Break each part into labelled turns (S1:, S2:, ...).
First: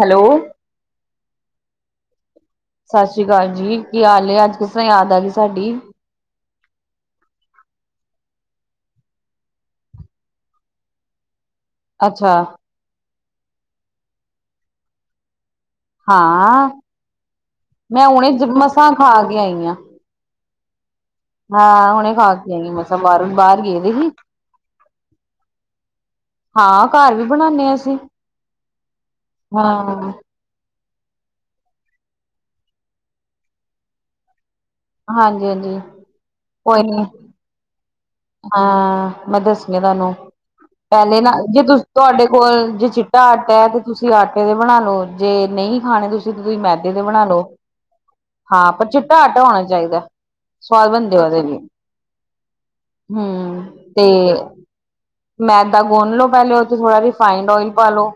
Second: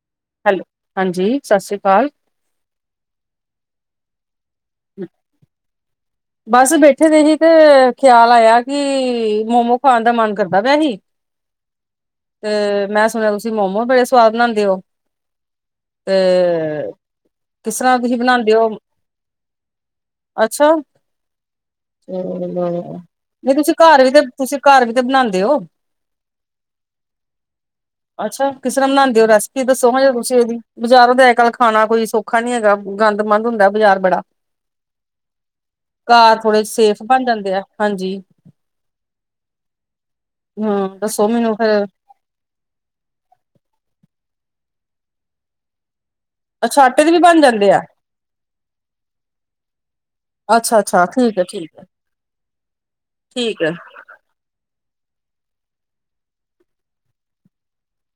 S1: Hello
S2: hello, ਹਾਂਜੀ ਸਤਿ ਸ਼੍ਰੀ ਅਕਾਲ।
S1: ਸਤਿ ਸ੍ਰੀ ਅਕਾਲ ਜੀ, ਕੀ ਹਾਲ ਏ, ਅੱਜ ਕਿਸ ਤਰ੍ਹਾਂ ਯਾਦ ਆ ਗਈ ਸਾਡੀ?
S2: ਬਸ ਬੈਠੇ ਦੇ ਹੀ ਤੇ, ਖਿਆਲ ਆਇਆ ਕਿ ਮੋਮੋ ਖਾਣ ਦਾ ਮਨ ਕਰਦਾ ਪਿਆ ਹੀ।
S1: ਅੱਛਾ,
S2: ਤੇ ਮੈਂ ਸੁਣਿਆ, ਤੁਸੀਂ ਮੋਮੋ ਬੜੇ ਸਵਾਦ ਬਣਾਉਂਦੇ ਹੋ? ਤੇ
S1: ਹਾਂ
S2: ਕਿਸ ਤਰ੍ਹਾਂ,
S1: ਮੈਂ
S2: ਤੁਸੀਂ
S1: ਹੁਣੇ ਜ
S2: ਬਣਾਉਦੇ ਹੋ?
S1: ਮਸਾਂ ਖਾ ਕੇ ਆਈ ਆਂ।
S2: ਅੱਛਾ।
S1: ਹਾਂ, ਹੁਣੇ
S2: ਨਹੀਂ,
S1: ਖਾ
S2: ਨਹੀਂ
S1: ਕੇ ਆਈ ਆਂ ਮਸਾਂ
S2: ਬਾਹਰੋ,
S1: ਬਾਹਰੋਂ, ਬਾਹਰ
S2: ਤੁਸੀਂ
S1: ਗਏ ਦੇ
S2: ਘਰ ਵੀ
S1: ਸੀ।
S2: ਤੇ ਤੁਸੀਂ ਘਰ ਵੀ ਤੇ ਬਣਾਉਦੇ ਹੋ?
S1: ਹਾਂ, ਘਰ ਵੀ ਬਣਾਨੇ ਆਂ ਅਸੀਂ।
S2: ਅੱਛਾ, ਕਿਸ ਤਰ੍ਹਾਂ ਬਣਾਉਂਦੇ ਹੋ, ਰੈਸਪੀ ਦੱਸੋ
S1: ਹਾਂ,
S2: ਹਜੇ ਤੁਸੀਂ ਓਹਦੀ ਬਜ਼ਾਰੋਂ ਦਾ ਅਜ -ਕੱਲ੍ਹ ਖਾਣਾ ਕੋਈ ਸੌਖਾ ਨੀ ਹੈਗਾ, ਗੰਦ -ਮੰੰਦ ਹੁੰਦਾ ਬਜ਼ਾਰ ਬੜਾ
S1: ਹਾਂਜੀ, ਹਾਂਜੀ
S2: ਘਰ, ਥੋੜੇ ਸੇਫ ਬਣ ਜਾਂਦੇ ਆ, ਹਾਂਜੀ।
S1: ਹਾਂ ਮੈਂ ਦੱਸੀਆਂ ਤੁਹਾਨੂੰ,
S2: ਹਮ
S1: ਪਹਿਲੇ
S2: ਦੱਸੋ
S1: ਨਾ
S2: ਮੈਨੂੰ
S1: ਜੇ ਤੁਸੀਂ
S2: ਫੇਰ
S1: ਤੁਹਾਡੇ ਕੋਲ ਜੇ ਚਿੱਟਾ ਆਟਾ ਹੈ, ਤੇ ਤੁਸੀਂ ਆਟੇ ਦੇ ਬਣਾ ਲਓ, ਜੇ ਨਹੀਂ ਖਾਣੇ ਤੁਸੀਂ ਤੁਸੀਂ,
S2: ਅੱਛਾ
S1: ਮੈਦੇ ਤੇ
S2: ਆਟੇ ਦੇ ਵੀ
S1: ਬਣਾ
S2: ਬਣ
S1: ਲਓ।
S2: ਜਾਂਦੇ ਆ
S1: ਹਾਂ, ਪਰ ਚਿੱਟਾ ਆਟਾ ਹੋਣਾ ਚਾਹੀਦਾ,
S2: ਅੱਛਾ
S1: ਸਵਾਦ
S2: ਅੱਛਾ
S1: ਬਣਦੇ
S2: ਠੀਕ
S1: ਉਹਦੇ
S2: ਹੈ
S1: ਵੀ
S2: ਠੀਕ
S1: ਹੂ
S2: ਠੀਕ ਹੈ
S1: ਤੇ ਮੈਦਾ ਗੁੰਨ ਲਓ, ਪਹਿਲੇ ਉਹਦੇ ਥੋੜ੍ਹਾ ਰਿਫਾਈੰਡ ਓਇਲ, ਪਾ ਲਉ।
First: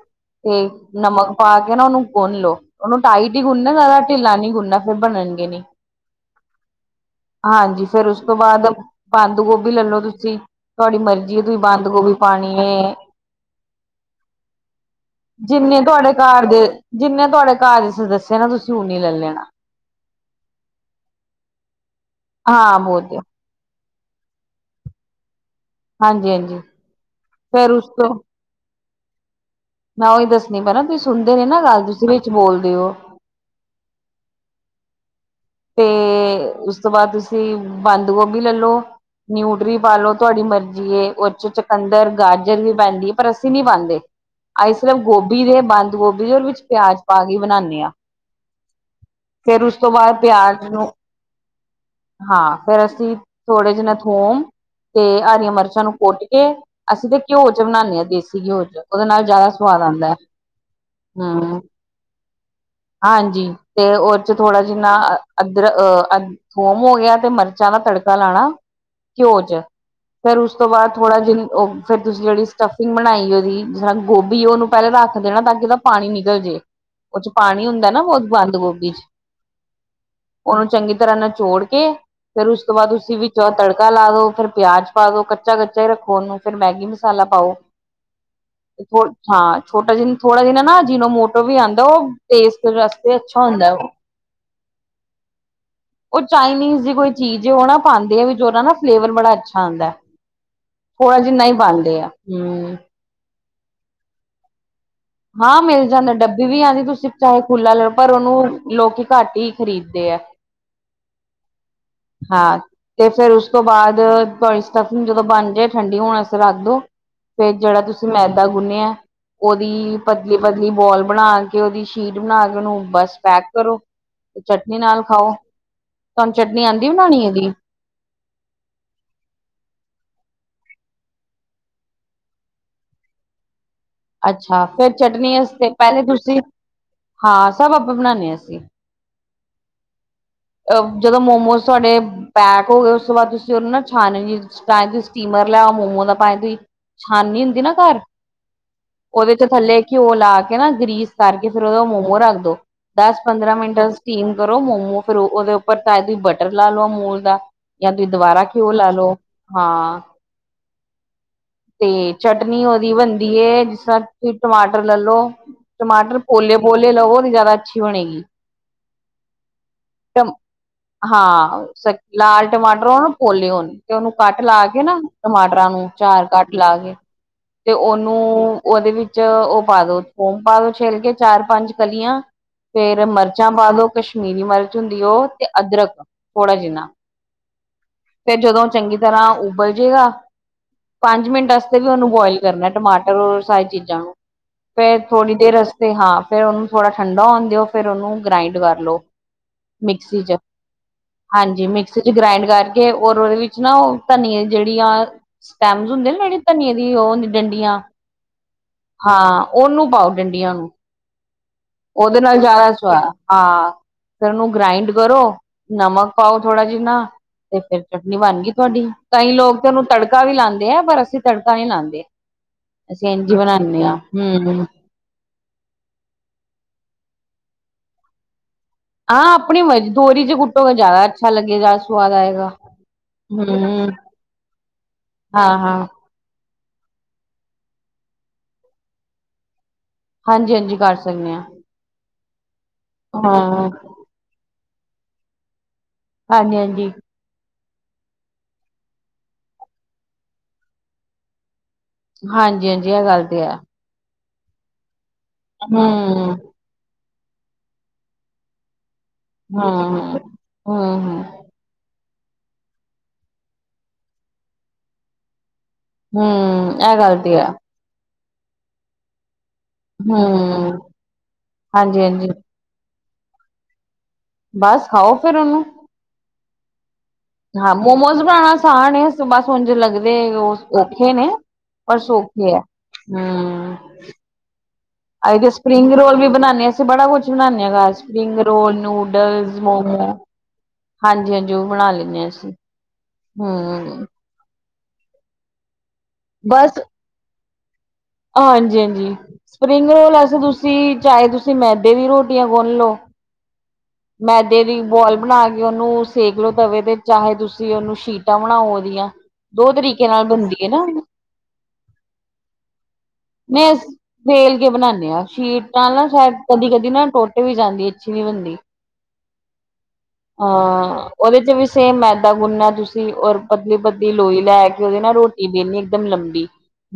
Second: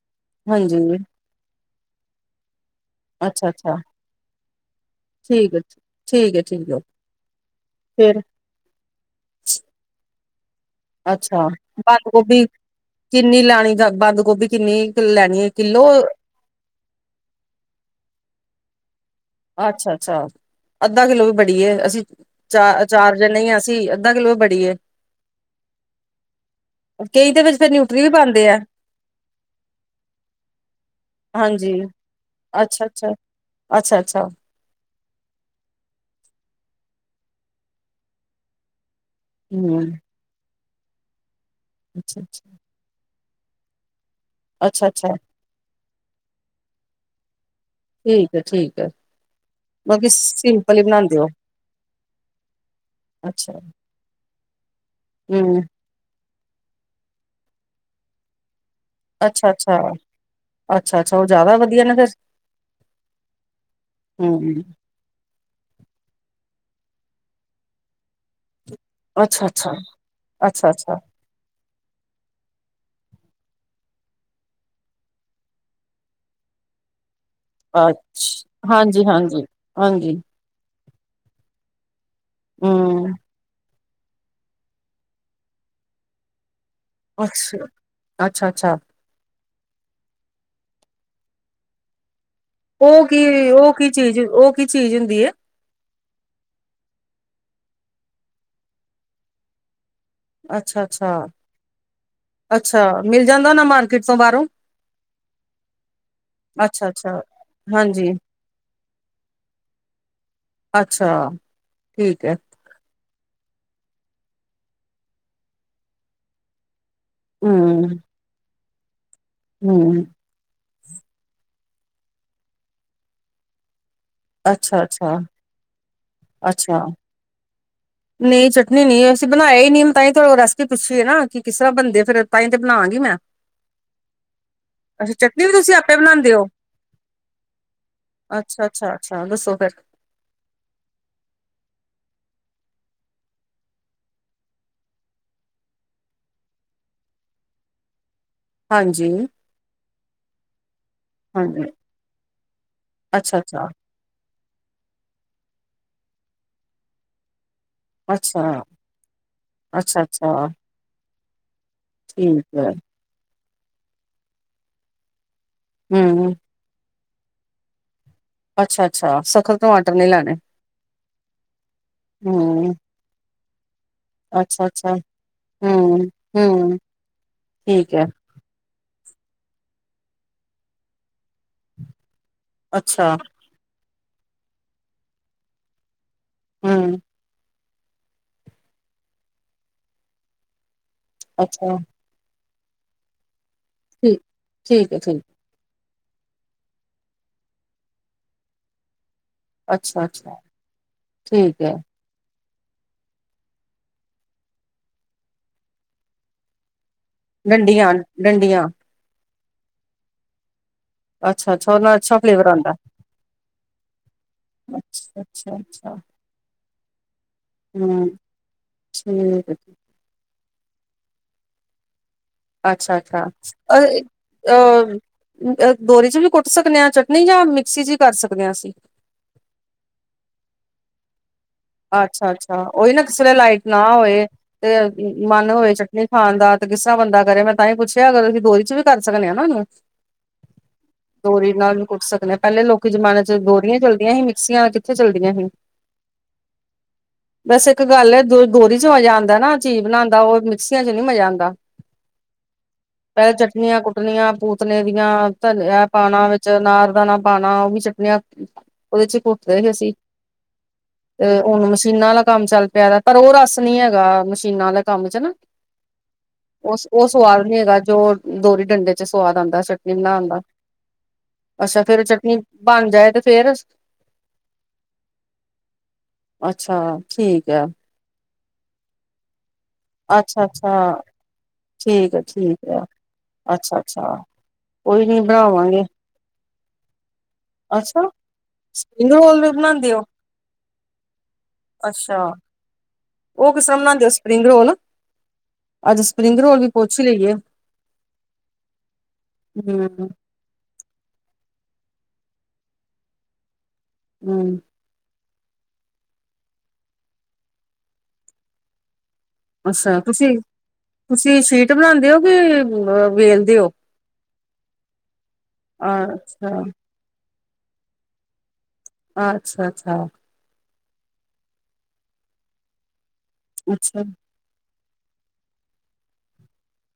S1: ਤੇ
S2: ਹਾਂਜੀ
S1: ਨਮਕ ਪਾ ਕੇ ਨਾ ਉਹਨੂੰ ਗੁੰਨ ਲਓ। ਉਹਨੂੰ ਟਾਈਟ ਹੀ
S2: ਅੱਛਾ
S1: ਗੁੰਨਨਾ
S2: ਅੱਛਾ
S1: ਜ਼ਿਆਦਾ, ਢਿੱਲਾ ਨੀ ਗੁੰਨਾ ਬਣਨਗੇ
S2: ਠੀਕ ਹੈ
S1: ਨਈ।
S2: ਠੀਕ ਹੈ ਠੀਕ ਹੈ
S1: ਹਾਂਜੀ, ਫੇਰ ਉਸ ਤੋਂ ਬਾਅਦ ਬੰਦ ਗੋਭੀ ਲੈ ਲੋ ਤੁਸੀਂ। ਤੁਹਾਡੀ ਮਰਜ਼ੀ ਏ ਤੁਸੀਂ ਬੰਦ ਗੋਭੀ ਪਾਣੀ ਹੈ।
S2: ਕਿੰਨੀ ਲੈਣੀ ਬੰਦ ਗੋਭੀ, ਕਿੰਨੀ ਕ ਲੈਣੀ ਹੈ ਕਿੱਲੋ
S1: ਕਾਰ ਗ ਜਿੰਨੇ ਤੁਹਾਡੇ ਘਰ ਦੇ ਸਦੱਸਿਆ ਨਾ ਤੁਸੀਂ ਓਨੀ ਲੈ ਲੈਣਾ।
S2: ਅੱਛਾ- ਅੱਛਾ। ਅੱਧਾ ਕਿਲੋ ਵੀ ਬੜੀ ਏ, ਅਸੀਂ
S1: ਹਾਂ
S2: ਚਾਰ
S1: ਬਹੁਤ
S2: -ਚਾਰ ਜਣੇ ਅਸੀਂ। ਅੱਧਾ ਕਿੱਲੋ ਵੀ ਬੜੀ ਦੀਏ
S1: ਹਾਂਜੀ- ਹਾਂਜੀ
S2: ਕਈ ਦੇ ਵਿੱਚ ਫਿਰ
S1: ਫੇਰ ਉਸ
S2: ਨਿਊਟਰੀ ਵੀ
S1: ਤੋਂ
S2: ਪਾਦੇਂ ਐ।
S1: ਮੈਂ ਉਹੀ ਦੱਸਣੀ ਪੈਣਾ ਤੁਸੀਂ ਸੁਣਦੇ ਨੇ ਨਾ
S2: ਹਾਂਜੀ
S1: ਗੱਲ ਤੁਸੀਂ ਵਿੱਚ ਬੋਲਦੇ
S2: ਅੱਛਾ
S1: ਹੋ।
S2: ਅੱਛਾ ਅੱਛਾ! ਅੱਛਾ
S1: ਤੇ ਉਸ ਤੋਂ ਬਾਅਦ ਤੁਸੀਂ ਬੰਦ ਗੋਭੀ ਲੈ ਲੋ, ਨਿਊਟਰੀ
S2: ਹਮ
S1: ਪਾ ਲੋ ਤੁਹਾਡੀ ਮਰਜ਼ੀ ਏ ਉਹ ਚ ਚਕੰਦਰ,
S2: ਅੱਛਾ
S1: ਗਾਜਰ ਵੀ ਪੈਂਦੀ ਹੈ। ਪਰ ਅਸੀਂ ਨੀ ਪਾਦੇਂ ਅਸੀਂ
S2: ਅੱਛਾ
S1: ਸਿਰਫ
S2: ਅੱਛਾ
S1: ਗੋਭੀ ਦੇ, ਬੰਦ ਗੋਭੀ ਦੇ ਉਹਦੇ ਵਿੱਚ ਪਿਆਜ ਪਾ ਕੇ ਬਣਾਦ ਹਾਂ।
S2: ਠੀਕ ਹੈ- ਠੀਕ ਹੈ। ਬਾਕੀ
S1: ਬਾਅਦ ਪਿਆਜ
S2: ਸਿੰਪਲ ਹੀ
S1: ਨੂੰ,
S2: ਬਣਾਉਂਦੇ ਹੋ
S1: ਹਾਂ ਫੇਰ ਅਸੀਂ-
S2: ਅੱਛਾ
S1: ਥੋੜੇ ਜਿ ਨਾ ਥੋਮ ਤੇ ਹਰੀਆਂ
S2: ਹਮ
S1: ਮਿਰਚਾਂ ਨੂੰ ਕੁੱਟ ਕੇ, ਅਸੀਂ ਤੇ ਘਿਓ ਚ ਬਣਾਦੇ ਹਾਂ। ਦੇਸੀ ਘਿਓ ਚ ਉਹਦੇ ਨਾਲ ਜ਼ਿਆਦਾ
S2: ਅੱਛਾ ਅੱਛਾ
S1: ਸਵਾਦ ਆਦਾਂ।
S2: ਅੱਛਾ ਅੱਛਾ ਉਹ ਜ਼ਿਆਦਾ
S1: ਹੂ
S2: ਵਧੀਆ ਨਾ ਫਿਰ
S1: ਹਾਂਜੀ, ਤੇ ਉਹਦੇ ਚ
S2: ਹਮ
S1: ਥੋੜਾ ਜਿੰਨਾ ਅਦਰ ਅਹ ਥੋਮ ਹੋ ਗਿਆ ਤੇ ਮਿਰਚਾਂ ਦਾ ਤੜਕਾ ਲਾਣਾ ਘਿਓ
S2: ਅੱਛਾ
S1: ਚ,
S2: ਅੱਛਾ
S1: ਫੇਰ ਉਸ ਤੋਂ ਬਾਅਦ
S2: ਅੱਛਾ-ਅੱਛਾ,
S1: ਥੋੜਾ ਜਿਹਾ ਉਹ ਫੇਰ ਤੁਸੀਂ ਜਿਹੜੀ ਸਟਫਿੰਗ ਬਣਾਈ ੳਹਦੀ, ਜਿਸ੍ਹਾਂ ਗੋਭੀ ਉਹਨੂੰ ਪਹਿਲਾਂ ਰੱਖ ਦੇਣਾ। ਤਾਂ ਕਿ ਉਹਦਾ ਪਾਣੀ ਨਿਕਲ ਜੇ। ਉਹ ਚ ਪਾਣੀ ਹੁੰਦਾ ਨਾ, ਬਹੁਤ ਬੰਦ ਗੋਭੀ ਚ
S2: ਹਾਂਜੀ ਹਾਂਜੀ।
S1: ਉਹਨੂੰ ਚੰਗੀ ਤਰ੍ਹਾਂ ਨਾਲ ਨਚੋੜ ਕੇ, ਫੇਰ ਉਸ ਤੋਂ ਬਾਅਦ ਉਸ
S2: ਹੂੰ,
S1: ਵਿੱਚ ਤੜਕਾ- ਤੜਕਾ ਲਾ ਲੋ ਫੇਰ ਪਿਆਜ ਪਾ ਦੋ ਕੱਚਾ- ਕੱਚਾ ਹੀ ਰੱਖੋ। ਉਹਨੂੰ, ਫਿਰ ਮੈਗੀ ਮਸਾਲਾ ਪਾਓ।
S2: ਅੱਛਾ, ਅੱਛਾ-ਅੱਛਾ
S1: ਥ ਹਾਂ। ਛੋਟਾ ਜਿਨ ਥੋੜਾ ਜਿਨ ਨਾ ਜਿਹਨੋ ਮੋਟੋ ਵੀ ਆਉਂਦਾ। ਉਹ ਟੇਸਟ
S2: ਉਹ
S1: ਵਾਸਤੇ ਅੱਛਾ ਹੁੰਦਾ
S2: ਕੀ-ਉਹ ਕੀ
S1: ਉਹ।
S2: ਚੀਜ਼, ਉਹ ਕੀ ਚੀਜ਼ ਹੁੰਦੀ ਹੈ।
S1: ਉਹ ਚਾਈਨੀਜ਼ ਦੀ ਕੋਈ ਚੀਜ਼, ਉਹ ਨਾ ਪਾਦੇਂ ਆ ਵਿਚ ੳਹਦਾ ਨਾ ਫਲੇਵਰ ਬੜਾ ਅੱਛਾ ਆਦਾਂ ਹੈ।
S2: ਅੱਛਾ-ਅੱਛਾ,
S1: ਥੋੜਾ ਜਿਨਾਂ ਹੀ ਪਾਦੇਂ ਆ, ਹਮ
S2: ਅੱਛਾ ਮਿਲ ਜਾਂਦਾ ਨਾ ਮਾਰਕੀਟ ਤੋਂ ਬਾਹਰੋਂ!
S1: ਹਾਂ ਮਿਲ ਜਾਂਦਾ। ਡੱਬੀ ਵੀ ਆਉਂਦੀ ਤੁਸੀਂ
S2: ਅੱਛਾ-ਅੱਛਾ,
S1: ਚਾਹੇ ਖੁੱਲਾ ਲੈਓ।
S2: ਹਾਂਜੀ,
S1: ਪਰ ਉਹਨੂੰ ਲੋਕੀ ਘੱਟ ਹੀ ਖਰੀਦਦੇ ਆ।
S2: ਅੱਛਾ! ਠੀਕ ਹੈ
S1: ਹਾਂ ਤੇ ਫੇਰ ਉਸ ਤੋਂ ਬਾਅਦ ਤੁਹਾਡੀ ਸਟਫਿੰਗ ਜਦੋਂ ਬਣ ਜਾਏ, ਠੰਡੀ ਹੋਣ ਵਾਸਤੇ ਰੱਖ ਦੋ ਫੇ ਜਿਹੜਾ
S2: ਹੂੰ-ਹੂੰ,
S1: ਤੁਸੀਂ ਮੈਦਾ ਗੁੰਨਿਆ ਉਹਦੀ- ਪਤਲੀ- ਪਦਲੀ ਬੋਲ ਬਣਾ ਕੇ ਉਹਦੀ ਸ਼ੀਟ ਬਣਾ ਕੇ ਉਹਨੂੰ ਬੱਸ ਪੈਕ ਕਰੋ। ਤੇ ਚੱਟਨੀ ਨਾਲ
S2: ਅੱਛਾ-ਅੱਛਾ,
S1: ਖਾਓ। ਤੁਹਾਨੂੰ ਚੱਟਨੀ
S2: ਅੱਛਾ
S1: ਆਂਦੀ ਬਣਾਣੀ ਇਹਦੀ
S2: ਨਹੀਂ ਚਟਨੀ ਨੀ ਅਸੀਂ ਬਣਾਏ ਹੀ ਨਈ, ਤਾਂਹੀ ਤੁਹਾਡੇ ਕੋਲ ਰੈਸਪੀ ਪੁੱਛੀਏ, ਨਾ ਕਿ ਕਿਸ ਤਰ੍ਹਾਂ ਬੰਦੇ ਫੇਰ ਤਾਂਹੀ ਤੇ ਬਣਾਾਂਗੀ ਮੈਂ
S1: ਅੱਛਾ! ਫੇਰ
S2: ਅੱਛਾ
S1: ਚਟਨੀ
S2: ਵੀ
S1: ਵਾਸਤੇ
S2: ਤੁਸੀਂ ਆਪੇ
S1: ਪਹਿਲੇ
S2: ਬਣਾਂਦੇ
S1: ਤੁਸੀਂ-
S2: ਓ?
S1: ਹਾਂ ਸਭ ਆਪੇ ਬਣਾਨੇ ਹ ਅਸੀਂ
S2: ਚ ਦੱਸੋ ਫਿਰ
S1: ਜਦੋਂ ਮੋਮੋਜ਼ ਤੁਹਾਡੇ ਪੈਕ ਹੋ ਗਏ ਉਸ ਤੋਂ ਬਾਅਦ ਤੁਸੀਂ ਉਹਨੂੰ ਨਾ ਛਾਣਨੀ ਚ ਪਾਵੇ ਤੁਸੀਂ ਸਟੀਮਰ ਲਿਆਓ ਮੋਮੋ ਪਾਵੇ ਤੁਸੀਂ ਛਾਨੀ ਹੁੰਦੀ ਨਾ ਘਰ-
S2: ਹਾਂਜੀ-ਹਾਂਜੀ,
S1: ਉਹਦੇ ਚ ਥੱਲੇ ਘਿਓ ਲਾ ਕੇ ਨਾ, ਗਰੀਸ ਕਰਕੇ ਫਿਰ ਉਹਦਾ ਮੋਮੋ ਰੱਖ ਦੋ ਦਸ ਪੰਦਰਾਂ
S2: ਅੱਛਾ-ਅੱਛਾ
S1: ਮਿੰਟ ਸਟੀਮ ਕਰੋ ਮੋਮੋ ਫਿਰ ਉਹਦੇ ਉੱਪਰ ਤਾ ਹੀ ਬਟਰ ਲਾ ਲਓ ਅਮੂਲ ਦਾ- ਜਾਂ ਤੁਸੀਂ
S2: ਅੱਛਾ,
S1: ਦੁਬਾਰਾ ਘਿਓ ਲਾ ਲੋ, ਹਾਂ
S2: ਅੱਛਾ-ਅੱਛਾ
S1: ਤੇ
S2: ਠੀਕ
S1: ਚਟਨੀ
S2: ਐ,
S1: ਉਹਦੀ ਬਣਦੀ ਜਿਸ ਤਰ੍ਹਾਂ ਤੁਸੀਂ ਟਮਾਟਰ ਲੱ ਲੋ। ਟਮਾਟਰ
S2: ਹੂੰ
S1: ਪੋਲੇ- ਪੋਲੇ ਲਵੋ ਤੇ ਜ਼ਿਆਦਾ ਅੱਛੀ ਬਣੇਗੀ।
S2: ਅੱਛਾ -ਅੱਛਾ ਸਖਤ ਟਮਾਟਰ ਨੀ ਲੈਣੇ,
S1: ਹਾਂ ਲਾਲ
S2: ਹੂੰ
S1: ਟਮਾਟਰ ਹੋਣ ਪੋਲੇ ਹੋਣ ਤੇ ਉਹਨੂੰ ਕੱਟ ਲਾ ਕੇ
S2: ਅੱਛਾ-ਅੱਛਾ,
S1: ਨਾ ਟਮਾਟਰਾਂ ਨੂੰ
S2: ਹੂੰ,
S1: ਚਾਰ ਕੱਟ ਲਾ
S2: ਹੂੰ
S1: ਕੇ ਤੇ
S2: ਠੀਕ ਐ,
S1: ਉਹਨੂੰ ਉਹਦੇ ਵਿੱਚ ਉਹ ਪਾ ਦੋ ਥੋਮ ਪਾ ਦੋ ਛੇਲ ਕੇ ਚਾਰ ਪੰਜ ਕਲੀਆਂ ਫੇਰ
S2: ਅੱਛਾ,
S1: ਮਿਰਚ ਮਰਚਾਂ ਪਾ ਦੋ ਕਸ਼ਮੀਰੀ ਮਿਰਚ ਹੁੰਦੀ ਉਹ ਤੇ ਅਦਰਕ ਥੋੜ੍ਹਾ ਜਿੰਨਾ-
S2: ਹੂੰ
S1: ਫਿਰ ਜਦੋਂ ਚੰਗੀ ਤਰ੍ਹਾਂ ਉਬਲ ਜੇਗਾ ਪੰਜ ਮਿੰਟ
S2: ਅੱਛਾ
S1: ਅਸਤੇ ਵੀ ਉਹਨੂੰ ਬੋਆਇਲ ਕਰਨਾ ਟਮਾਟਰ ਔਰ ਸਾਰੀ ਚੀਜ਼ਾਂ ਨੂੰ
S2: ਠੀਕ, ਠੀਕ
S1: ਫੇਰ
S2: ਐ ਠੀਕ,
S1: ਥੋੜੀ ਦੇਰ ਤੇ ਹਾਂ ਫਿਰ ਉਹਨੂੰ ਥੋੜ੍ਹਾ ਠੰਡਾ ਹੋਣ ਦਿਓ ਫਿਰ ਉਹਨੂੰ ਗ੍ਰਾਇੰਡ ਕਰ ਲਉ। ਮਿਕਸੀ 'ਚ
S2: ਅੱਛਾ-ਅੱਛਾ ਠੀਕ
S1: ਹਾਂਜੀ
S2: ਐ।
S1: ਮਿਕਸੀ ਗ੍ਰਾਇੰਡ ਕਰਕੇ ਔਰ ਉਹਦੇ ਵਿੱਚ ਨਾ ਉਹ ਧਨੀਏ ਜਿਹੜੀ ਆ ਸਟੈਮਸ ਹੁੰਦੇ ਜਿਹੜੀ ਧਨੀਏ ਦੀ ਉਹ ਹੁੰਦ
S2: ਡੰਡੀਆਂ- ਡੰਡੀਆਂ
S1: ਹਾਂ ਉਹਨੂੰ ਪਾਓ ਡੰਡੀਆਂ ਨੂੰ
S2: ਅੱਛਾ-ਅੱਛਾ ਅੱਛਾ
S1: ਉਹਦੇ ਨਾਲ
S2: ਫਲੇਵਰ
S1: ਜ਼ਿਆਦਾ
S2: ਆਂਦਾ,
S1: ਸੁਆ ਹਾਂ। ਫਿਰ ਉਹਨੂੰ ਗ੍ਰਾਈਡ ਕਰੋ
S2: ਅੱਛਾ-ਅੱਛਾ-ਅੱਛਾ
S1: ਨਮਕ ਪਾਓ ਥੋੜਾ ਜਿੰਨਾ ਤੇ ਫਿਰ
S2: ਹੂੰ
S1: ਚਟਨੀ ਬਣ ਗਈ ਤੁਹਾਡੀ ਕਈ
S2: ਠੀਕ ਐ,
S1: ਲੋਕ ਤੇ ਉਹਨੂੰ ਤੜਕਾ ਵੀ ਲਾਂਦੇ ਹੈ ਪਰ ਅਸੀਂ ਤੜਕਾ ਨ ਲਾਂਦੇ।
S2: ਅੱਛਾ- ਅੱਛਾ ਅ
S1: ਹਮ
S2: -ਅ ਅ ਦੋਰੀ 'ਚ ਵੀ ਕੁੱਟ ਸਕਣੇ ਹਾਂ ਚਟਨੀ ਜਾਂ ਮਿਕਸੀ 'ਚ ਵੀ ਕਰ ਸਕਦੇ ਹਾਂ ਅਸੀਂ
S1: ਹਾਂ ਆਪਣੀ ਮਰਜ਼ੀ ਦੋਰੀ 'ਚ ਕੁੱਟੋਗੇ ਜ਼ਿਆਦਾ ਅੱਛਾ ਲੱਗੇ ਗਾ।
S2: ਅੱਛਾ- ਅੱਛਾ ਉਹੀ ਨਾ ਕਿਸ ਵੇਲੇ ਲਾਈਟ ਨਾ ਹੋਵੇ ਤੇ ਮਨ
S1: ਹਾਂ
S2: ਹੋਵੇ
S1: ਹਾਂ
S2: ਚਟਨੀ ਖਾਨ ਦਾ ਤੇ ਕਿਸ ਤਰ੍ਹਾਂ ਬੰਦਾ ਕਰੇ ਮੈਂ ਤਾਂ ਹੀ ਪੁੱਛਿਆ ਅਗਰ ਅਸੀਂ ਦੋਰੀ 'ਚ ਵੀ ਕਰ ਸਕਦੇ ਹਾਂ ਨਾ ਉਹਨੂੰ
S1: ਹਾਂਜੀ ਹਾਂਜੀ ਕਰ ਸਕਦੇ ਹਾਂ
S2: ਦੋਰੀ ਨਾਲ ਵੀ ਕੁੱਟ ਸਕਦੇ ਹ ਪਹਿਲੇ ਲੋਕ ਪਿਛੇ ਜ਼ਮਾਨੇ 'ਚ
S1: ਹਾਂ
S2: ਦੋਰੀਆ ਚੱਲਦੀਆਂ ਸੀ ਮਿਕਸੀਆਂ ਕਿੱਥੇ ਚਲਦੀਆਂ ਸੀ।
S1: ਹਾਂਜੀ -ਹਾਂਜੀ
S2: ਬਸ ਇੱਕ ਗੱਲ ਹੈ ਦ ਦੋਰੀ 'ਚ ਮਜ਼ਾ ਆਂਦਾ ਨਾ ਚੀਜ਼ ਬਣਾਂਣ ਦਾ ਉਹ ਮਿਕਸੀਆਂ 'ਚ ਨੀ ਮਜ਼ਾ ਆਂਦਾ।
S1: ਹਾਂਜੀ ਹਾਂਜੀ ਇਹ ਗੱਲ
S2: ਪਹਿਲੇ
S1: ਤੇ ਹੈ
S2: ਚਟਣੀਆਂ ਕੁੱਟਣੀਆਂ ਪੂਤਨੇ ਦੀਆਂ।
S1: ਹੂੰ
S2: ਧਨਿਆ ਪਾਂਣਾ ਵਿੱਚ ਅਨਾਰ ਦਾਣਾ ਪਾਂਣਾ ਉਹ ਵੀ ਚਟਨੀਆਂ ਉਹਦੇ 'ਚ ਕੁ
S1: ਹਾਂ ਹੂੰ
S2: ਹੁਣ ਮਸ਼ੀਨਾਂ ਆਲਾ ਕੰਮ ਚੱਲ ਪਿਆ ਪਰ ਉਹ ਰਸ ਨੀ ਹੈਗਾ ਮਸ਼ੀਨਾਂ ਆਲੇ ਕੰਮ 'ਚ ਨਾ।
S1: ਹੂੰ
S2: ਉਹ
S1: ਇਹ
S2: -ਉਹ
S1: ਗੱਲ ਤੇ
S2: ਸਵਾਦ
S1: ਹੈ
S2: ਨੀ ਹੈਗਾ ਜੋ ਦੋਰੀ ਡੰਡੇ 'ਚ ਸਵਾਦ ਆਂਦਾ ਚਟ ਕਿੰਨਾ
S1: ਹੂੰ
S2: ਆਣਾ ਦਾ ਅੱਛਾ
S1: ਹਾਂਜੀ
S2: ਫੇਰ
S1: ਹਾਂਜੀ
S2: ਚਟਨੀ ਬਣ ਜਾਏ ਤੇ ਫੇਰ
S1: ਬਸ ਖਾਓ ਫੇਰ ਉਹਨੂੰ
S2: ਅੱਛਾ ਠੀਕ ਹੈ।
S1: ਹਾਂ ਮੋਮੋਸ ਬਣਾਣਾ ਆਸਾਨ ਬਸ ਹੁਣ ਲੱਗਦੇ
S2: ਅੱਛਾ ਅੱਛਾ
S1: ਉਹ ਔਖੇ ਨੇ ਪਰ ਸੌਖੇ ਹੈ ਹੂੰ।
S2: ਅੱਛਾ ਅੱਛਾ ਕੋਈ ਨੀ
S1: ਅ ਤੇ
S2: ਬਣਾਵਾਂਗੇ
S1: ਸਪਰਿੰਗ ਰੋਲ ਵੀ ਬਣਾਣੇ। ਬੜਾ ਕੁਛ ਬਣਾਨਣੇ ਹਾਂ
S2: ਅੱਛਾ
S1: spring roll
S2: spring roll
S1: noodle
S2: ਵੀ ਬਣਾਉਂਦੇ ਹੋ
S1: ਮੋਮੋ ਹਾਂਜੀ -ਹਾਂਜੀ ਉਹ ਬਣਾ
S2: ਅੱਛਾ
S1: ਲੈਂਣੇ ਅਸੀਂ
S2: ਉਹ ਕਿਸ ਤਰ੍ਹਾਂ ਬਣਾਉਂਦੇ
S1: ਹੂੰ।
S2: ਹੋ ਸਪਰਿੰਗ ਰੋਲ ਅੱਜ ਸਪਰਿੰਗ ਰੋਲ ਵੀ
S1: ਬਸ
S2: ਪੁਛ ਲਈਏ।
S1: ਹਾਂਜੀ- ਹਾਂਜੀ ਸਪਰਿੰਗ
S2: ਹਮ
S1: ਰੋਲ ਵਸੇ ਤੁਸੀਂ ਚਾਹੇ ਤੁਸੀਂ ਮੈਦੇ ਦੀ ਰੋਟੀਆਂ ਗੁੰਨ ਲਓ।
S2: ਹਮ
S1: ਮੈਦੇ ਦੀ ਬੋਲ ਬਣਾ ਕੇ ਉਹਨੂੰ ਸੇਕ ਲਵੋ ਤਵੇ ਤੇ ਚਾਹੇ ਤੁਸੀਂ ਉਹਨੂੰ ਸ਼ੀਟਾਂ ਬਣਾਓ ਉਹਦੀਆਂ ਦੋ
S2: ਅੱਛਾ
S1: ਤਰੀਕੇ ਨਾਲ
S2: ਤੁਸੀਂ
S1: ਬਣਦੀ ਹੈ ਨਾ।
S2: ਤੁਸੀਂ ਸ਼ੀਟ ਬਣਾਉਂਦੇ ਹੋ ਕਿ ਵੇਲਦੇ ਹੋ
S1: ਨਹੀਂ ਵੇਲ ਕੇ ਬਣਾਣੇ ਹਾਂ ਸ਼ੀਟ ਨਾਲ ਨਾ ਸ਼ਾਇਦ
S2: ਅੱਛਾ
S1: ਕਦੀ- ਕਦੀ ਨਾ ਟੋਟੇ ਵੀ ਜਾਂਦੀ ਅੱਛੀ ਨੀ ਬਣਦੀ।
S2: ਅੱਛਾ-ਅੱਛਾ
S1: ਅਹ ਉਹਦੇ 'ਚ ਵੀ ਸੇਮ ਮੈਦਾ ਗੁੰਨਾ ਤੁਸੀਂ ਔਰ ਪਤਲੀ-
S2: ਅੱਛਾ
S1: ਪਤਲੀ ਲੋਈ ਲੈ ਕੇ ਉਹਦੇ ਨਾਲ ਰੋਟੀ ਦੇਣੀ ਇੱਕਦਮ ਲੰਬੀ।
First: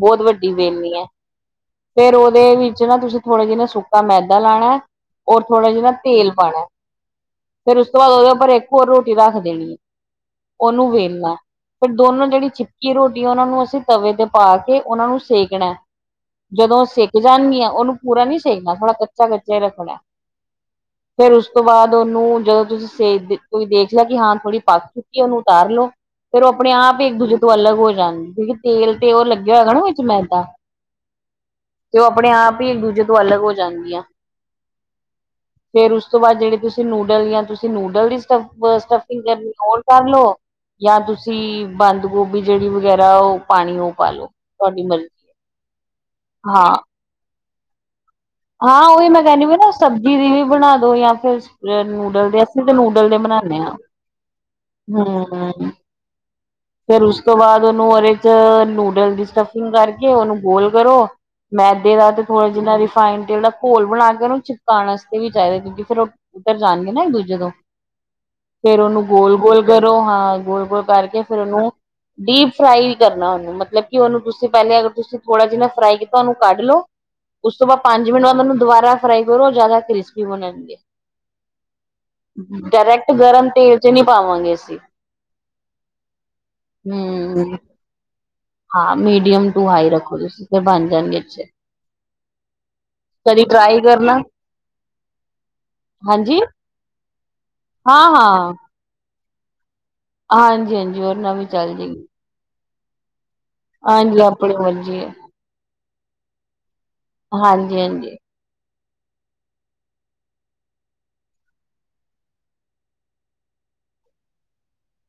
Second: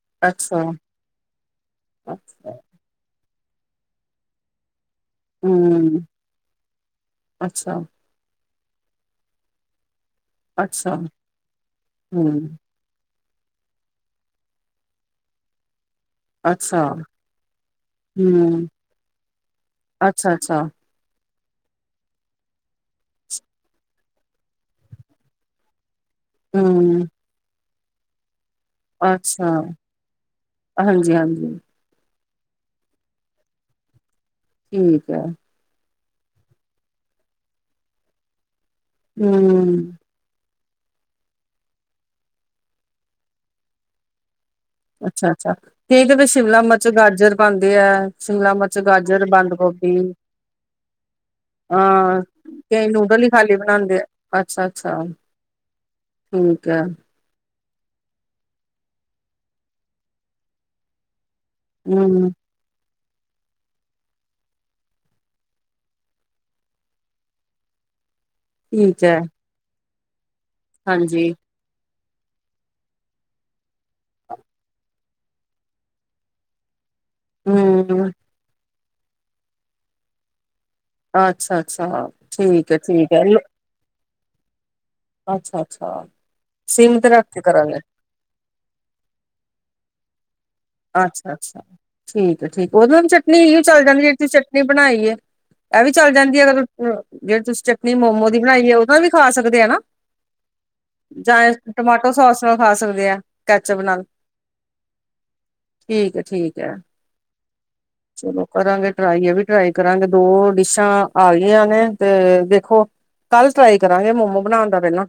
S1: ਬਹੁਤ ਵੱਡੀ
S2: ਅੱਛਾ
S1: ਵੇਲਨੀ ਐ ਫੇਰ ਉਹਦੇ
S2: ਅੱਛਾ
S1: ਵਿੱਚ ਨਾ ਤੁਸੀਂ ਥੋੜ੍ਹਾ ਜਿਨ੍ਹਾਂ ਸੁੱਕਾ ਮੈਦਾ ਲਾਣਾ ਔਰ ਥੋੜ੍ਹਾ ਜਿਨ੍ਹਾਂ
S2: ਹਮ
S1: ਤੇਲ ਪਾਉਣਾ।
S2: ਅੱਛਾ,
S1: ਫੇਰ ਉਸ ਤੋਂ ਬਾਅਦ ਉਹਦੇ ਉੱਪਰ ਇੱਕ ਹੋਰ ਰੋਟੀ ਰੱਖ ਦੇਣੀ। ਉਹਨੂੰ
S2: ਅੱਛਾ,
S1: ਵੇਲਣਾ ਫੇਰ ਦੋਨੋਂ ਜਿਹੜੀ
S2: ਹੂੰ,
S1: ਚਿੱ ਕਿ ਰੋਟੀ ਉਹਨਾਂ ਨੂੰ ਅਸੀਂ ਤਵੇ ਤੇ ਪਾ ਕੇ ਉਹਨਾਂ ਨੂੰ ਸੇਕਣਾ।
S2: ਅੱਛਾ,
S1: ਜਦੋਂ ਸੇਕ ਜਾਣਗੀਆਂ, ਉਹਨੂੰ ਪੂਰਾ ਨਹੀਂ
S2: ਹੂੰ,
S1: ਸੇਕਣਾ ਥੋੜ੍ਹਾ ਕੱਚਾ-ਕੱਚਾ ਰੱਖਣਾ।
S2: ਅੱਛਾ-ਅੱਛਾ,
S1: ਫਿਰ ਉਸ ਉਸ ਤੋਂ ਬਾਅਦ ਉਹਨੂੰ ਜਦੋਂ ਤੁਸੀਂ ਸੇਕ ਤੁਹੀਂ ਦੇਖ ਲਿਆ ਕਿ ਹਾਂ ਥੋੜੀ ਪੱਕ ਚੁੱਕੀ ਉਹਨੂੰ ਉਤਾਰ ਲੋ ਫਿਰ ਉਹ ਆਪਣੇ ਆਪ ਹੀ
S2: ਹੂੰ,
S1: ਇੱਕ ਦੂਜੇ ਤੋਂ ਅਲੱਗ ਹੋ ਜਾਂਦੇ ਠੀਕ ਐ। ਤੇਲ ਤੇ ਉਹ
S2: ਅੱਛਾ,
S1: ਲੱਗਿਆ ਹੋਏਗਾ ਨਾ ਵਿੱਚ ਮੈਦਾ
S2: ਹਾਂਜੀ-ਹਾਂਜੀ,
S1: ਤੇ ਉਹ ਆਪਣੇ ਆਪ ਹੀ ਇੱਕ ਦੂਜੇ ਤੋਂ ਅਲੱਗ ਹੋ ਜਾਂਣਦੀਆਂ।
S2: ਠੀਕ ਐ।
S1: ਫੇਰ ਉਸ ਤੋਂ ਬਾਅਦ ਜਿਹੜੀ ਤੁਸੀਂ ਨੂਡਲ ਜਾਂ ਤੁਸੀਂ ਨੂਡਲ ਦੀ ਸਟਫ ਸਟ ਸਟਫਿੰਗ ਕਰਨੀ, ਹੋਲ
S2: ਹੂੰ,
S1: ਕਰ ਲਓ। ਜਾਂ ਤੁਸੀਂ ਬੰਦ ਗੋਭੀ ਜਿਹੜੀ ਵਗੈਰਾ ਉਹ ਪਾਣੀ ਉਹ ਪਾ ਲਓ।
S2: ਅੱਛਾ-ਅੱਛਾ, ਤੇ ਇਹਦੇ ਵਿੱਚ ਸ਼ਿਮਲਾ
S1: ਹਾਂ।
S2: ਮਿਰਚ, ਗਾਜਰ ਪਾਂਦੇ ਆ। ਸ਼ਿਮਲਾ ਮਿਰਚ,
S1: ਹਾਂ ਉਹੀ ਮੈਂ
S2: ਗਾਜਰ,
S1: ਕਹਿੰਦੀ
S2: ਬੰਦ
S1: ਪਈ ਨਾ
S2: ਗੋਭੀ
S1: ਸਬਜ਼ੀ ਦੀ ਵੀ ਬਣਾ ਦੋ ਜਾਂ ਫਿਰ
S2: ਅਹ
S1: ਨੂਡਲ ਦੇ ਅਸੀਂ ਤੇ
S2: ਕਈ ਨੂਡਲ ਹੀ ਖਾਲੀ ਬਣਾਦੇ ਆ, ਅੱਛਾ
S1: ਹੂੰ-ਹੂੰ।
S2: ਠੀਕ ਐ।
S1: ਉਸ ਤੋਂ ਬਾਅਦ ਉਹਨੂੰ ਉਹਦੇ ਚ ਨੂਡਲ ਦੀ ਸਟਫਿੰਗ ਕਰਕੇ ਉਹਨੂੰ ਗੋਲ ਕਰੋ। ਮੈਦੇ ਦਾ ਤੇ
S2: ਹੂੰ,
S1: ਥੋੜ੍ਹਾ ਜਿਨਾ ਰਿਫਾਈਨ ਤੇਲ ਦਾ ਘੋਲ ਬਣਾ ਕੇ ਉਹਨੂੰ ਚਿਪਕਾਉਣ ਵਾਤੇ ਵੀ ਚਾਹੀਦਾ ਕਿਉਂਕਿ ਫਿਰ ਉੱਤਰ ਜਾਣਗੇ ਨਾ ਇੱਕ ਦੂਜੇ ਤੋਂ
S2: [inaudible]
S1: ਫੇਰ ਉਹਨੂੰ
S2: ਐ,
S1: ਗੋਲ-ਗੋਲ ਕਰੋ, ਹਾਂ ਗੋਲ-ਗੋਲ ਕਰਕੇ
S2: ਹਾਂਜੀ,
S1: ਫੇਰ ਉਹਨੂੰ ਡੀਪ ਫਰਾਈ ਵੀ ਕਰਨਾ ਉਹਨੂੰ ਮਤਲਬ ਕਿ ਉਹਨੂੰ ਤੁਸੀਂ ਪਹਿਲੇ ਅਗਰ ਤੁਸੀਂ ਥੋੜ੍ਹਾ ਜਿਹਾ ਨਾ ਫਰਾਈ ਕੀਤਾ, ਉਹਨੂੰ ਕੱਢ ਲਓ। ਉਸ ਤੋਂ ਬਾਅਦ ਪੰਜ
S2: ਹੂੰ,
S1: ਮਿੰਟ ਬਾਅਦ ਉਹਨੂੰ ਦੁਬਾਰਾ ਫਰਾਈ ਕਰੋ ਜ਼ਿਆਦਾ ਕ੍ਰਿਸਪੀ ਬਣਨਗੇ।
S2: ਅੱਛਾ-ਅੱਛਾ, ਠੀਕ ਐ, ਠੀਕ ਐ।
S1: ਚਨੀ ਪਾਵਾਂਗੇ ਅਸੀਂ।
S2: ਅੱਛਾ-ਅੱਛਾ। ਸਿਮ ਤੇ ਰੱਖ ਕੇ
S1: ਹੂੰ,
S2: ਕਰਾਂਗੇ,
S1: ਹਾਂ ਮੀਡੀਅਮ ਟੂ ਹਾਈ ਰੱਖੋ ਤੁਸੀ।
S2: ਅੱਛਾ-ਅੱਛਾ, ਠੀਕ ਐ ਠੀਕ ਉਹਦੇ ਨਾਲ ਵੀ ਚਟਨੀ
S1: ਕਦੀ
S2: ਏਓ
S1: ਟਰਾਈ
S2: ਚੱਲ ਜਾਂਦੀ ਜਿਹੜੀ
S1: ਕਰਨਾ
S2: ਤੁਸੀਂ ਚਟਨੀ ਬਣਾਈ। ਇਹ ਵੀ ਚੱਲ ਜਾਂਦੀ
S1: ਹਾਂਜੀ
S2: ਐ ਅਗਰ ਜਿਹੜੀ ਤੁਸੀਂ ਚਟਨੀ ਮੋਮੋ ਦੀ
S1: ਹਾਂ-ਹਾਂ
S2: ਬਣਾਈ ਏ, ਉਹੋਂ ਵੀ ਖਾ ਸਕਦੇ ਆ ਨਾ।
S1: ਹਾਂਜੀ-ਹਾਂਜੀ ਉਹਨਾਂ
S2: ਜਾਂ
S1: ਵੀ ਚੱਲ ਜਾਏਗੀ
S2: ਟਮਾਟੋ ਸੋਸ ਨਾਲ ਖਾ ਸਕਦੇ ਆ। ਕੈਚਅਪ ਨਾਲ
S1: ਹਾਂਜੀ, ਆਪਣੇ ਮੰਜੀ ਐ।
S2: ਠੀਕ ਐ, ਠੀਕ ਐ
S1: ਹਾਂਜੀ-ਹਾਂਜੀ
S2: ਚਲੋ ਕਰਾਂਗੇ ਟਰਾਈ ਵੀ ਟਰਾਈ ਕਰਾਂਗੇ, ਦੋ ਡਿਸ਼ਾਂ ਆ ਗਈਆਂ ਨੇ ਤੇ ਦੇਖੋ। ਕੱਲ ਟਰਾਈ ਕਰਾਂਗੇ ਮੋਮੋ ਬਣਾਣ ਦਾ ਪਹਿਲਾਂ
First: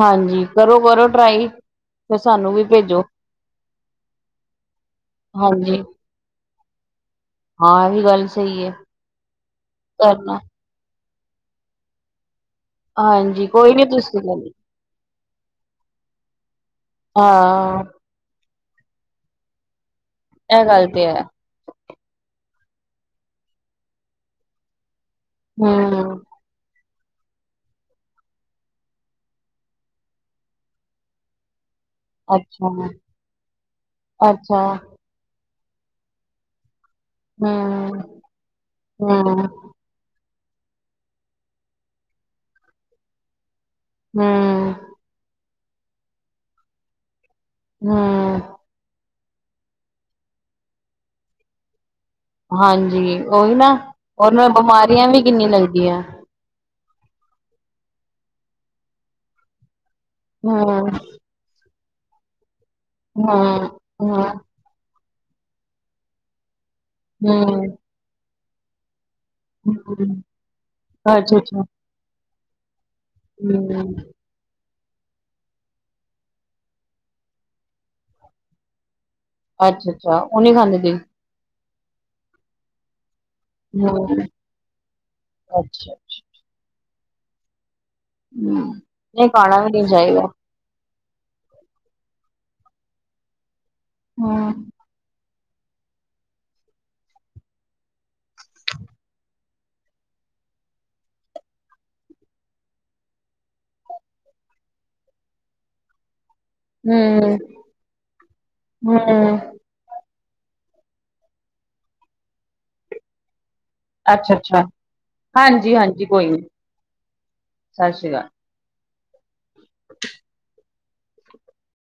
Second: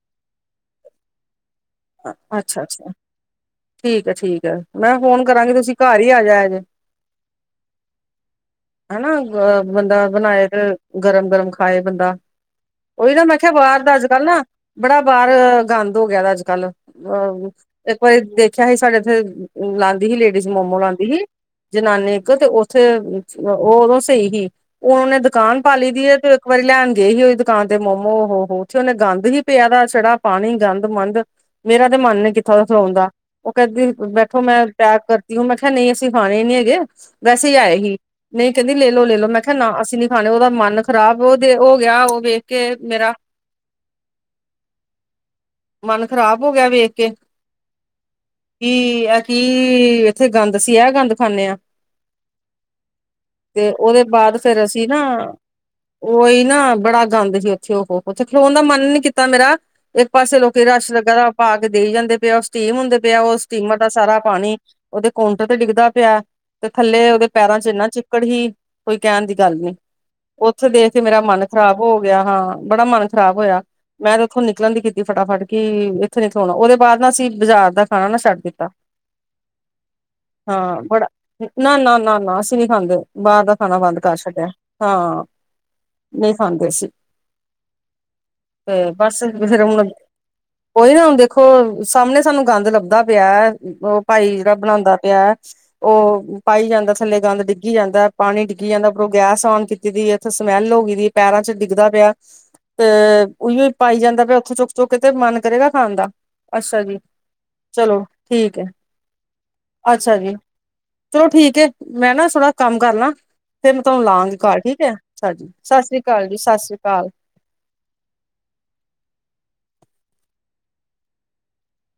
S1: ਹਾਂਜੀ, ਕਰੋ-ਕਰੋ ਟਰਾਈ ਫੇਰ ਸਾਨੂੰ
S2: ਅੱਛਾ
S1: ਵੀ
S2: ਅੱਛਾ
S1: ਭੇਜੋ।
S2: ਠੀਕ ਹੈ ਠੀਕ ਮੈਂ ਫੋਨ ਕਰਾਂਗੀ, ਤੁਸੀਂ
S1: ਹਾਂਜੀ,
S2: ਘਰ ਹੀ ਆ ਜਾਇਜੇ।
S1: ਹਾਂ ਇਹ ਵੀ ਗੱਲ ਸਹੀ ਹੈ
S2: ਹੈਨਾ ਅ ਬੰਦਾ
S1: ਕਰਨਾ
S2: ਬਣਾਏ ਤੇ ਗਰਮ-ਗਰਮ ਖਾਏ ਬੰਦਾ। ਉਹੀ ਨਾ ਮੈਂ
S1: ਹਾਂਜੀ
S2: ਕਿਆ
S1: ਕੋਈ
S2: ਬਾਹਰ
S1: ਨੀ
S2: ਦਾ
S1: ਤੁਸੀਂ
S2: ਅੱਜ-ਕੱਲ੍ਹ ਨਾ
S1: ਗੱਲ
S2: ਬੜਾ ਬਾਹਰ ਗੰਦ ਹੋ ਗਿਆ ਦਾ ਅੱਜ-ਕੱਲ,
S1: ਹਾਂ
S2: ਅਹ ਇੱਕ ਵਾਰੀ ਦੇਖਿਆ ਸੀ ਸਾਡੇ ਇੱਥੇ ਲਾਦੀ ਸੀ, ਲੇਡੀਜ਼
S1: ਇਹ
S2: ਮੋਮੋ
S1: ਗੱਲ ਤੇ
S2: ਲਾਦੀ
S1: ਹੈ
S2: ਸੀ। ਜਨਾਨੀ ਇੱਕ ਤੇ ਉੱਥੇ ਉਹ ਉਦੋਂ ਸਹੀ ਸੀ, ਹੁਣ ਉਹਨੇ ਦੁਕਾਨ ਪਾਲੀ ਦੀ ਏ
S1: ਹੂੰ
S2: ਤੇ ਇੱਕ ਵਾਰੀ ਲੈਣ ਗਏ ਹੀ ਉਹਈ ਦੁਕਾਨ ਤੇ ਮੋਮੋ, ਓ ਹੋ ਉੱਥੇ ਉਹਨੇ ਗੰਦ ਹੀ ਪਿਆ ਦਾ ਛੜਾ ਪਾਣੀ ਗੰਦ ਮੰੰਦ, ਮੇਰਾ ਤੇ ਮਨ ਨੀ ਕਿੱਥਾ ਉਥੇ
S1: ਅੱਛਾ
S2: ਖਲੋਣ ਦਾ, ਉਹ ਕਹਿੰਦੀ ਬੈਠੋ ਮੈਂ
S1: ਅੱਛਾ
S2: ਪੈਕ ਕਰਤੀ ਹੂੰ, ਮੈਂ ਕਿਹਾ ਨਹੀਂ, ਅਸੀਂ ਖਾਣੇ ਨੀ ਹੈਗੇ। ਵੈਸੇ ਹੀ ਆਏ ਹੀ,
S1: ਹੂੰ
S2: ਨਹੀਂ ਕਹਿੰਦੀ ਲੈ ਲੋ-ਲੈ ਲੋ, ਮੈਂ
S1: ਹੂੰ
S2: ਕਿਹਾ ਨਾ ਅਸੀਂ ਨੀ। ਣੇ ਉਹਦਾ ਮਨ ਖ਼ਰਾਬ, ਉਹਦੇ ਹੋ ਗਿਆ, ਉਹ ਵੇਖ ਕੇ ਮੇਰਾ
S1: ਹਮ,
S2: ਮਨ ਖ਼ਰਾਬ, ਹੋ ਗਿਆ ਵੇਖ ਕੇ
S1: ਹਾਂ,
S2: ਕੀ ਕੀ ਇਥੇ ਗੰਦ ਸੀ, ਇਥੇ ਗੰਦ ਖਾਂਦੇ ਹਾਂ।
S1: ਹਾਂਜੀ ਉਹੀ
S2: ਤੇ,
S1: ਨਾ
S2: ਉਹਦੇ
S1: ਔਰ
S2: ਬਾਅਦ
S1: ਨਾਲ
S2: ਫੇਰ, ਅਸੀਂ ਨਾ
S1: ਬਿਮਾਰੀਆਂ ਵੀ ਕਿੰਨੀ ਲੱਗਦੀਆਂ
S2: ਉਹੀ ਨਾ ਬੜਾ। ਜਾਂਦੇ ਸੀ। ਉੱਥੇ ਉਹ ਉੱਥੇ ਖਲੋਣ ਦਾ ਮਨ ਨੀ ਕੀਤਾ, ਮੇਰਾ ਇੱਕ ਪਾਸੇ ਲੋਕ
S1: ਹੂੰ
S2: ਰਸ਼ ਲੱਗਾ ਦਾ। ਪਾ ਕੇ ਦੇਈ ਜਾਂਦੇ ਪਏ, ਉਹ ਸਟੀਮ ਹੁੰਦੇ ਪਿਆ, ਉਹ
S1: ਹੂੰ
S2: ਸਟੀਮਰ ਦਾ ਸਾਰਾ।
S1: ਹੂੰ
S2: ਪਾਣੀ ਉਹਦੇ ਕਾਂਟਰ ਤੇ ਡਿੱਗਦਾ ਪਿਆ ਤੇ ਥੱਲੇ, ਉਹਦੇ
S1: ਹੂੰ
S2: ਪੈਰਾਂ ਚ ਇੰਨਾ ਚਿੱਕੜ ਹੀ ਕੋਈ ਕਹਿਣ ਦੀ। ਗੱਲ ਨ
S1: ਹੂੰ,
S2: ਉੱਥੇ ਦੇਖ ਕੇ ਮੇਰਾ
S1: ਅੱਛਾ
S2: ਮਨ
S1: ਅੱਛਾ
S2: ਖ਼ਰਾਬ ਹੋ ਗਿਆ। ਹਾਂ ਬੜਾ ਮਨ ਖ਼ਰਾਬ ਹੋਇਆ,
S1: ਹੂੰ
S2: ਮੈਂ ਤੇ ਉਥੋਂ ਨਿਕਲਣ ਦੀ ਕੀਤੀ ਫਟਾਫਟ ਕਿ ਇੱਥੋਂ ਨ ਖਲਣਾ ਉਹਦੇ ਬਾਅਦ ਨਾ ਅਸੀਂ ਬਾਜ਼ਾਰ ਦਾ ਖਾਣਾ ਨਾ ਛੱਡ ਦਿੱ ਕੀਤਾ।
S1: ਅੱਛਾ ਅੱਛਾ ਉਹ ਨੀ ਖਾਦੇ
S2: ਬੜਾ ਨਾ ਨਾ, ਨਾ ਨਾ ਅਸੀਂ ਨੀ ਖਾਂਦੇ ਬਾਹਰ ਦਾ ਖਾਣਾ ਬੰਦ
S1: ਹੂੰ
S2: ਕਰ ਛੱਡਿਆ ਹਾਂ
S1: ਅੱਛਾ ਅੱਛਾ
S2: ਨਹੀਂ ਖਾਂਦੇ ਸੀ।
S1: ਹੂੰ
S2: ਬਸ,
S1: ਨਹੀਂ ਖਾਣਾ
S2: ਪਾਰਸਰੇ
S1: ਵੀ ਨਹੀਂ
S2: ਮਨ
S1: ਚਾਹੀਦਾ
S2: ਕੋਈ ਨਾ ਹੁਣ ਦੇਖੋ ਸਾਹਮਣੇ ਸਾਨੂੰ ਗੰਦ ਲੱਭਦਾ ਪਿਆ, ਉਹ ਭਾਈ ਜਿਹੜਾ
S1: ਹੂੰ
S2: ਬਣਾਉਂਦਾ ਪਿਆ। ਉਹ ਪਾਈ ਜਾਂਦਾ ਥੱਲੇ ਗੰਦ ਡਿੱਗੀ ਜਾਂਦਾ। ਪਾਣੀ ਡਿੱਗ ਜਾਂਦਾ, ਉਰੋਂ ਗੈਸ ਔਨ ਕੀਤੀ ਦੀ, ਉੱਥੇ ਸਮੈਲ ਹੋ ਗਈ ਸੀ ਪੈਰਾਂ ਚ ਡਿੱਗਦਾ ਪਿਆ। ਤੇ, ਉ ਪਾਈ ਜਾਂਦਾ ਪਿਆ, ਉੱਥੋਂ ਚੁੱਕ ਚੁੱਕ ਕੇ ਤੇ ਮਨ ਕਰੇਗਾ। ਖਾਣ ਦਾ ਅੱਛਾ ਜੀ, ਚਲੋ ਠੀਕ ਹੈ।
S1: ਹਾਂ,
S2: ਅੱਛਾ ਜੀ, ਚਲੋ ਠੀਕ ਹੈ, ਮੈਂ ਨਾ ਥੋੜਾ ਕੰਮ ਕਰ ਲਿਆ। ਫੇਰ ਮੈਂ ਤੁਹਾਨੂੰ ਲਵਾਂਗੀ ਕਾਲ
S1: ਅੱਛਾ-ਅੱਛਾ,
S2: ਠੀਕ ਹੈ, ਸਾੀ ਸਤਿ ਸ੍ਰੀ
S1: ਹਾਂਜੀ-ਹਾਂਜੀ ਕੋਈ
S2: ਅਕਾਲ, ਜੀ
S1: ਨੀ
S2: ਸਤਿ ਸ੍ਰੀ ਅਕਾਲ,
S1: ਸਤਿ ਸ਼੍ਰੀ ਅਕਾਲ, [inaudible]